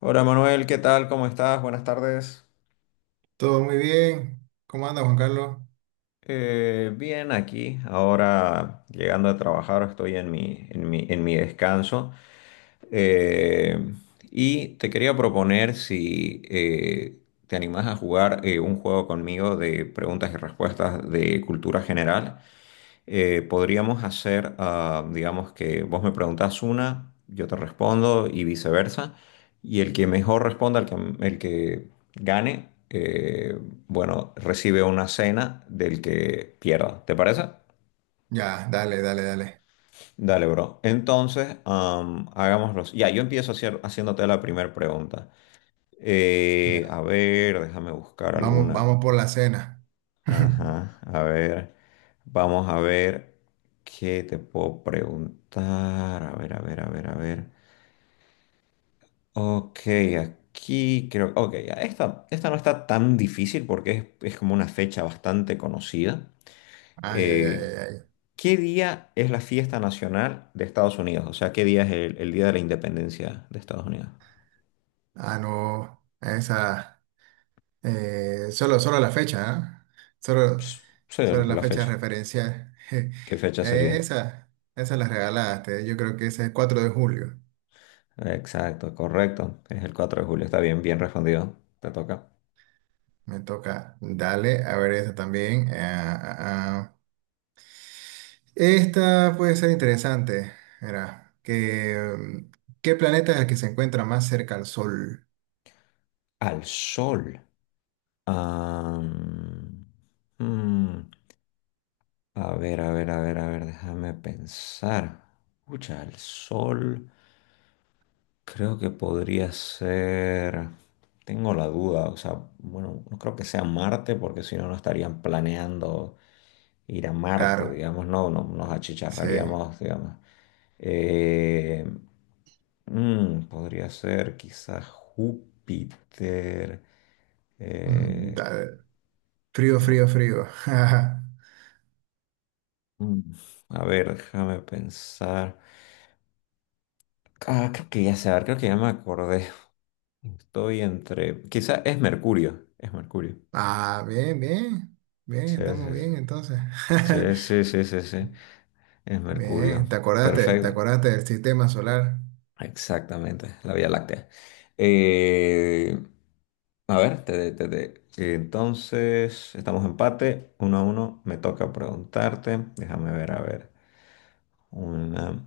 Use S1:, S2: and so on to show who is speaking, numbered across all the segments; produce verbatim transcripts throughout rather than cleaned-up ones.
S1: Hola Manuel, ¿qué tal? ¿Cómo estás? Buenas tardes.
S2: Todo muy bien. ¿Cómo anda, Juan Carlos?
S1: Eh, bien, aquí, ahora llegando a trabajar, estoy en mi, en mi, en mi descanso. Eh, y te quería proponer si eh, te animás a jugar eh, un juego conmigo de preguntas y respuestas de cultura general. Eh, podríamos hacer, ah, digamos que vos me preguntás una, yo te respondo y viceversa, y el que mejor responda, el que, el que gane, eh, bueno, recibe una cena del que pierda, ¿te parece?
S2: Ya, dale, dale, dale.
S1: Dale, bro. Entonces, am, hagámoslo. Ya, yo empiezo hacier- haciéndote la primera pregunta. Eh, a
S2: Ya.
S1: ver, déjame buscar
S2: Vamos,
S1: alguna.
S2: vamos por la cena.
S1: Ajá, a ver, vamos a ver qué te puedo preguntar. A ver, a ver, a ver, a ver. Ok, aquí creo, ok, ya, esta, esta no está tan difícil porque es, es como una fecha bastante conocida.
S2: Ay, ay, ay,
S1: Eh,
S2: ay, ay.
S1: ¿Qué día es la fiesta nacional de Estados Unidos? O sea, ¿qué día es el, el día de la independencia de Estados Unidos?
S2: Ah, no. Esa. eh, solo, solo la fecha, ¿ah? Solo,
S1: Ps, Sí,
S2: solo la
S1: la
S2: fecha
S1: fecha.
S2: referencial.
S1: ¿Qué fecha
S2: Eh,
S1: sería?
S2: esa, esa la regalaste. Yo creo que esa es cuatro de julio.
S1: Exacto, correcto. Es el cuatro de julio. Está bien, bien respondido. Te toca.
S2: Me toca. Dale, a ver esa también. Ah, ah, ah. Esta puede ser interesante. Era que, mm, ¿qué planeta es el que se encuentra más cerca al Sol?
S1: Al sol. Am, mm, a ver, a ver, a ver, a ver, déjame pensar. Escucha, al sol creo que podría ser. Tengo la duda, o sea, bueno, no creo que sea Marte porque si no, no estarían planeando ir a Marte,
S2: Claro,
S1: digamos, no, no nos
S2: sí.
S1: achicharraríamos, digamos. Eh, mm, Podría ser quizás Júpiter.
S2: Mm,
S1: Eh,
S2: da- Frío, frío, frío.
S1: Mm, A ver, déjame pensar. Ah, creo que ya sé, creo que ya me acordé. Estoy entre. Quizá es Mercurio. Es Mercurio.
S2: Ah, bien, bien. Bien,
S1: Sí,
S2: estamos
S1: sí, sí.
S2: bien entonces.
S1: Sí, sí, sí, sí, sí. Es Mercurio.
S2: Bien, ¿te acordaste? ¿Te
S1: Perfecto.
S2: acordaste del sistema solar?
S1: Exactamente. La Vía Láctea. Eh, a ver, te, te- te- Entonces estamos empate. Uno a uno. Me toca preguntarte. Déjame ver, a ver. Una.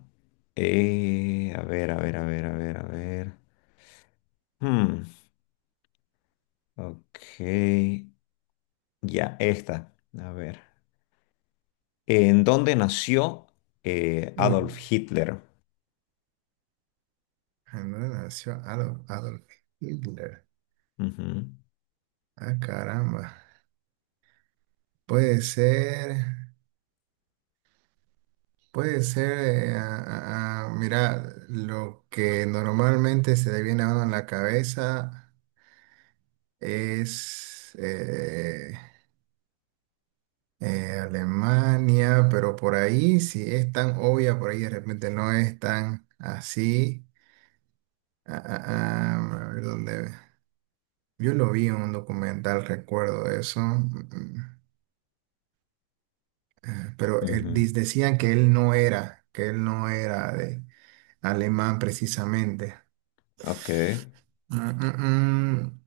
S1: Eh, a ver, a ver, a ver, a ver, a ver. Hmm, Ok, ya esta. A ver. ¿En dónde nació eh,
S2: Uy,
S1: Adolf Hitler?
S2: ¿en dónde nació Adolf, Adolf Hitler?
S1: Ujú,
S2: Ah, caramba. Puede ser. Puede ser, eh, a- a- a- mira, lo que normalmente se le viene a uno en la cabeza es eh, eh, Alemania, pero por ahí si es tan obvia, por ahí de repente no es tan así. Ah, ah, ah, a ver dónde. Yo lo vi en un documental, recuerdo eso, mm, mm, eh, pero él-
S1: ujú.
S2: dis- decían que él no era, que él no era de alemán precisamente.
S1: Ok.
S2: Mm, mm, mm.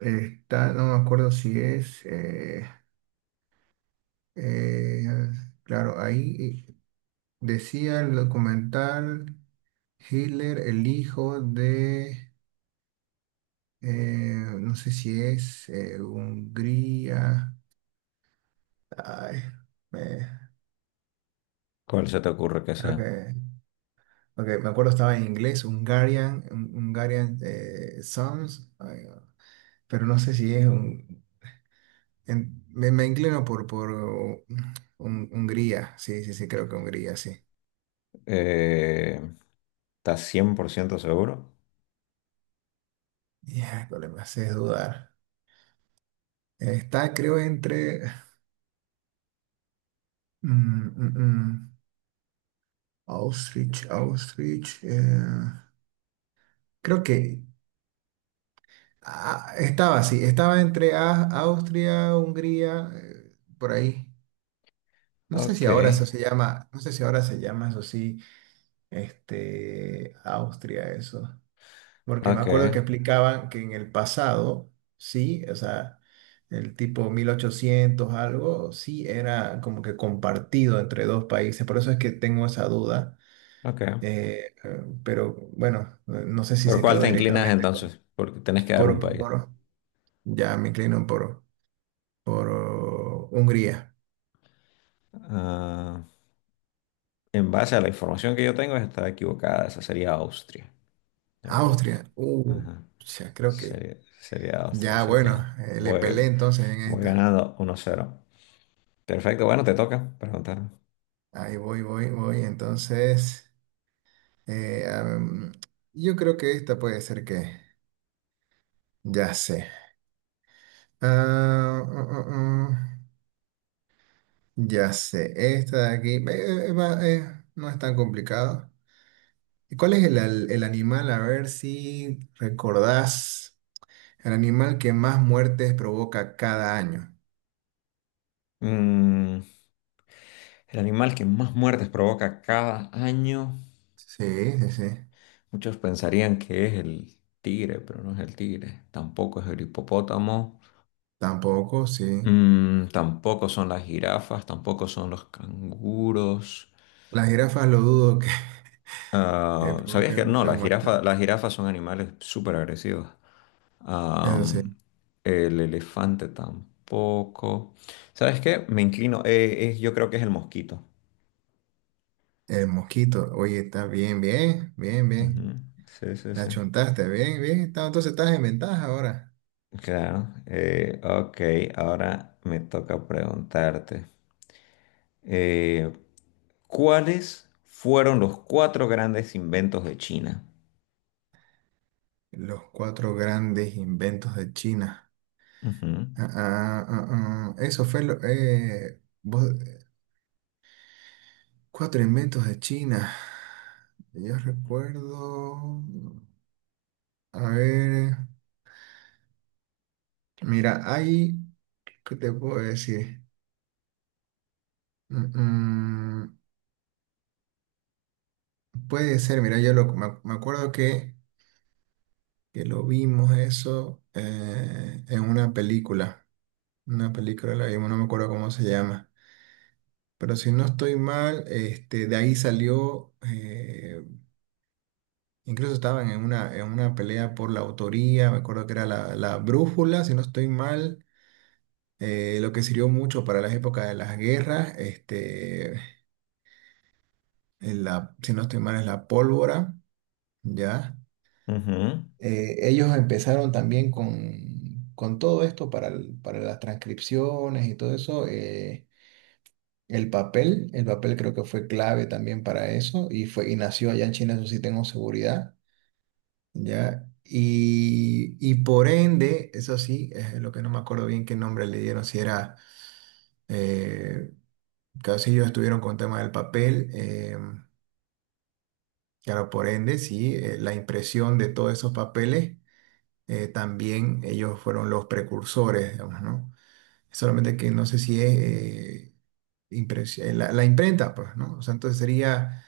S2: Está, no me acuerdo si es. eh, eh, claro, ahí eh, decía el documental Hitler, el hijo de. eh, no sé si es eh, Hungría. Ay, eh,
S1: ¿Cuál se te ocurre que
S2: creo
S1: sea?
S2: que- ok, me acuerdo estaba en inglés, Hungarian, Hungarian eh, Sons, ay, pero no sé si es Hungría. En- me, me inclino por, por uh, Hun- Hungría, sí, sí, sí, creo que Hungría, sí.
S1: Eh, ¿Estás cien por ciento seguro?
S2: Ya, cuál me haces dudar. Está, creo, entre mm, mm, mm, Auschwitz, Auschwitz. Eh, creo que ah, estaba, sí, estaba entre A- Austria, Hungría, eh, por ahí. No sé
S1: Ok,
S2: si ahora eso se llama, no sé si ahora se llama eso sí, este, Austria, eso. Porque me
S1: ok,
S2: acuerdo que explicaban que en el pasado, sí, o sea, el tipo mil ochocientos algo, sí era como que compartido entre dos países. Por eso es que tengo esa duda.
S1: ok.
S2: eh, eh, pero bueno, eh, no sé si
S1: ¿Por
S2: se
S1: cuál
S2: quedó
S1: te inclinas
S2: directamente con,
S1: entonces? Porque tenés que dar un
S2: por,
S1: país.
S2: por- ya me inclino por, por oh, Hungría.
S1: Ah, en base a la información que yo tengo, está equivocada. Esa sería Austria, el país.
S2: Austria, uh,
S1: Ajá.
S2: ya creo que,
S1: Sería, sería Austria,
S2: ya
S1: así
S2: bueno,
S1: que
S2: eh, le
S1: voy,
S2: pelé entonces en
S1: voy
S2: esta.
S1: ganando uno a cero. Perfecto, bueno, te toca preguntarme.
S2: Ahí voy, voy, voy, entonces. Eh, am, yo creo que esta puede ser que... Ya sé. Ah, mm, mm, mm. ya sé. Esta de aquí eh, eh, va, eh, no es tan complicado. ¿Y cuál es el, al- el animal? A ver si recordás. El animal que más muertes provoca cada año.
S1: Mm, el animal que más muertes provoca cada año,
S2: Sí, sí, sí.
S1: muchos pensarían que es el tigre, pero no es el tigre, tampoco es el hipopótamo.
S2: Tampoco, sí.
S1: Mm, tampoco son las jirafas, tampoco son los canguros.
S2: Las jirafas lo dudo que, que
S1: Ah, ¿sabías que
S2: provoquen
S1: no?
S2: muchas
S1: Las
S2: muertes.
S1: jirafas, las jirafas son animales súper agresivos.
S2: Eso
S1: Am,
S2: sí.
S1: el elefante tampoco. ¿Sabes qué? Me inclino. Eh, eh, yo creo que es el mosquito.
S2: El mosquito. Oye, está bien, bien, bien, bien.
S1: Ujú, sí, sí,
S2: La
S1: sí.
S2: chuntaste, bien, bien. está- Entonces estás en ventaja ahora.
S1: Claro. Eh, ok, ahora me toca preguntarte. eh, ¿Cuáles fueron los cuatro grandes inventos de China?
S2: Los cuatro grandes inventos de China.
S1: Ujú,
S2: Ah, ah, ah, ah. Eso fue lo... eh, vos- cuatro inventos de China. Yo recuerdo... A ver... Mira, hay... ¿Qué te puedo decir? Mm, mm, puede ser, mira, yo lo, me, me acuerdo que, que lo vimos eso eh, en una película. Una película la vimos, no me acuerdo cómo se llama. Pero si no estoy mal, este, de ahí salió, eh, incluso estaban en una, en una pelea por la autoría, me acuerdo que era la, la brújula, si no estoy mal, eh, lo que sirvió mucho para las épocas de las guerras, este, en la, si no estoy mal, es la pólvora, ¿ya?
S1: ujú,
S2: Eh, ellos empezaron también con, con todo esto para, el- para las transcripciones y todo eso. eh, El papel, el papel creo que fue clave también para eso y fue y nació allá en China, eso sí tengo seguridad, ¿ya? Y, y por ende, eso sí, es lo que no me acuerdo bien qué nombre le dieron, si era, eh, claro, si ellos estuvieron con el tema del papel, eh, claro, por ende, sí, eh, la impresión de todos esos papeles, eh, también ellos fueron los precursores, digamos, ¿no? Solamente que no sé si es... eh, impres- eh, la, la imprenta, pues, ¿no? O sea, entonces sería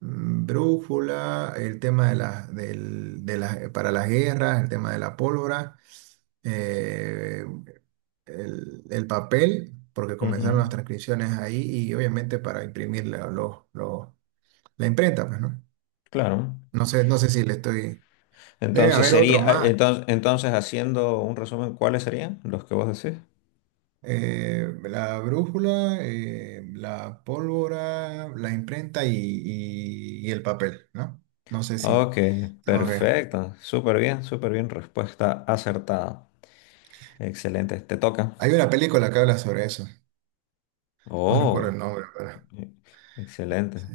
S2: mm, drújula, el tema de las del- de las- para las guerras, el tema de la pólvora, eh, el, el papel, porque comenzaron
S1: ujú.
S2: las transcripciones ahí y obviamente para imprimir la, lo- lo- la imprenta, pues, ¿no?
S1: Claro.
S2: No sé, no sé si le estoy... Debe
S1: Entonces
S2: haber otro
S1: sería, eh,
S2: más.
S1: entonces, entonces haciendo un resumen, ¿cuáles serían los que vos decís?
S2: Eh, la brújula, eh, la pólvora, la imprenta y, y- y el papel, ¿no? No sé si...
S1: Ok,
S2: ok.
S1: perfecto. Súper bien, súper bien. Respuesta acertada. Excelente. Te toca.
S2: Hay una película que habla sobre eso. No recuerdo el
S1: Oh,
S2: nombre, pero
S1: e- excelente.
S2: sí.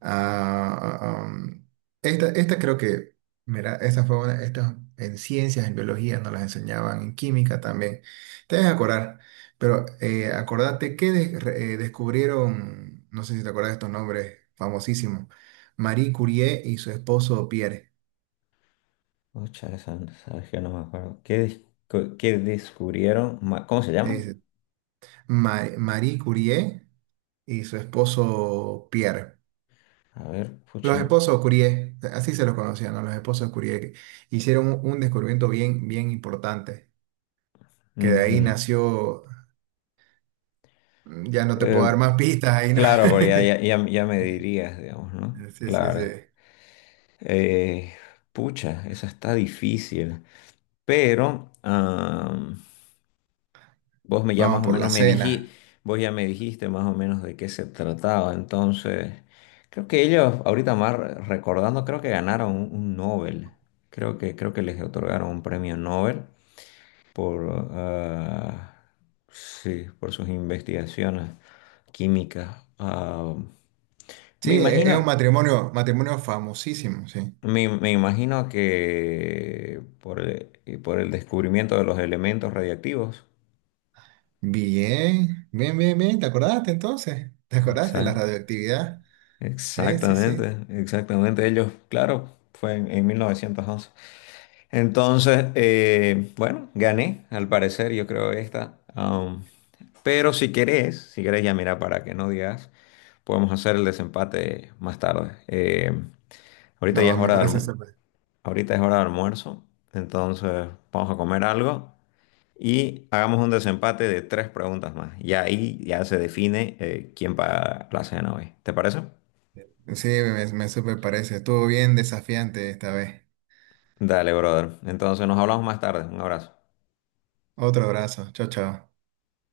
S2: Ah, ah, um, esta, esta creo que, mira, esta fue una, estas en ciencias, en biología, nos las enseñaban, en química también. Te debes acordar, pero eh, acordate que de- re- eh, descubrieron, no sé si te acuerdas de estos nombres famosísimos, Marie Curie y su esposo Pierre.
S1: Pucha, esa- sabes que no me acuerdo. ¿Qué, dis- co- ¿qué descubrieron? ma- ¿Cómo se
S2: Sí,
S1: llama?
S2: sí. Ma- Marie Curie y su esposo Pierre.
S1: A ver,
S2: Los
S1: pucha.
S2: esposos Curie, así se los conocían, ¿no? Los esposos Curie que hicieron un un descubrimiento bien, bien importante, que de ahí
S1: Ujú.
S2: nació, ya no te puedo
S1: Eh,
S2: dar más pistas ahí, ¿no?
S1: claro, porque ya, ya, ya- ya me dirías, digamos, ¿no?
S2: Sí, sí, sí.
S1: Claro. Eh, Pucha, esa está difícil. Pero, vos me ya
S2: Vamos
S1: más o
S2: por
S1: menos
S2: la
S1: me dijiste,
S2: cena.
S1: vos ya me dijiste más o menos de qué se trataba. Entonces, creo que ellos, ahorita más re- recordando, creo que ganaron un, un Nobel. Creo que, creo que les otorgaron un premio Nobel por, ah, sí, por sus investigaciones químicas. Ah, me
S2: Sí, e- es un
S1: imagino,
S2: matrimonio, matrimonio famosísimo, sí.
S1: me, me imagino que por el, por el descubrimiento de los elementos radiactivos.
S2: Bien, bien, bien, bien, ¿te acordaste entonces? ¿Te acordaste de la
S1: Exacto.
S2: radioactividad? Sí, sí, sí.
S1: Exactamente, exactamente. Ellos, claro, fue en, en mil novecientos once. Entonces, eh, bueno, gané, al parecer, yo creo esta. Am, pero si querés, si querés ya mira, para que no digas, podemos hacer el desempate más tarde. Eh, ahorita ya
S2: No,
S1: es
S2: me
S1: hora de,
S2: parece
S1: alm-
S2: súper.
S1: ahorita es hora de almuerzo, entonces vamos a comer algo y hagamos un desempate de tres preguntas más. Y ahí ya se define eh, quién paga la cena hoy. ¿Te parece?
S2: Sí, me, me súper parece. Estuvo bien desafiante esta vez.
S1: Dale, brother. Entonces nos hablamos más tarde. Un abrazo.
S2: Otro abrazo. Chao, chao.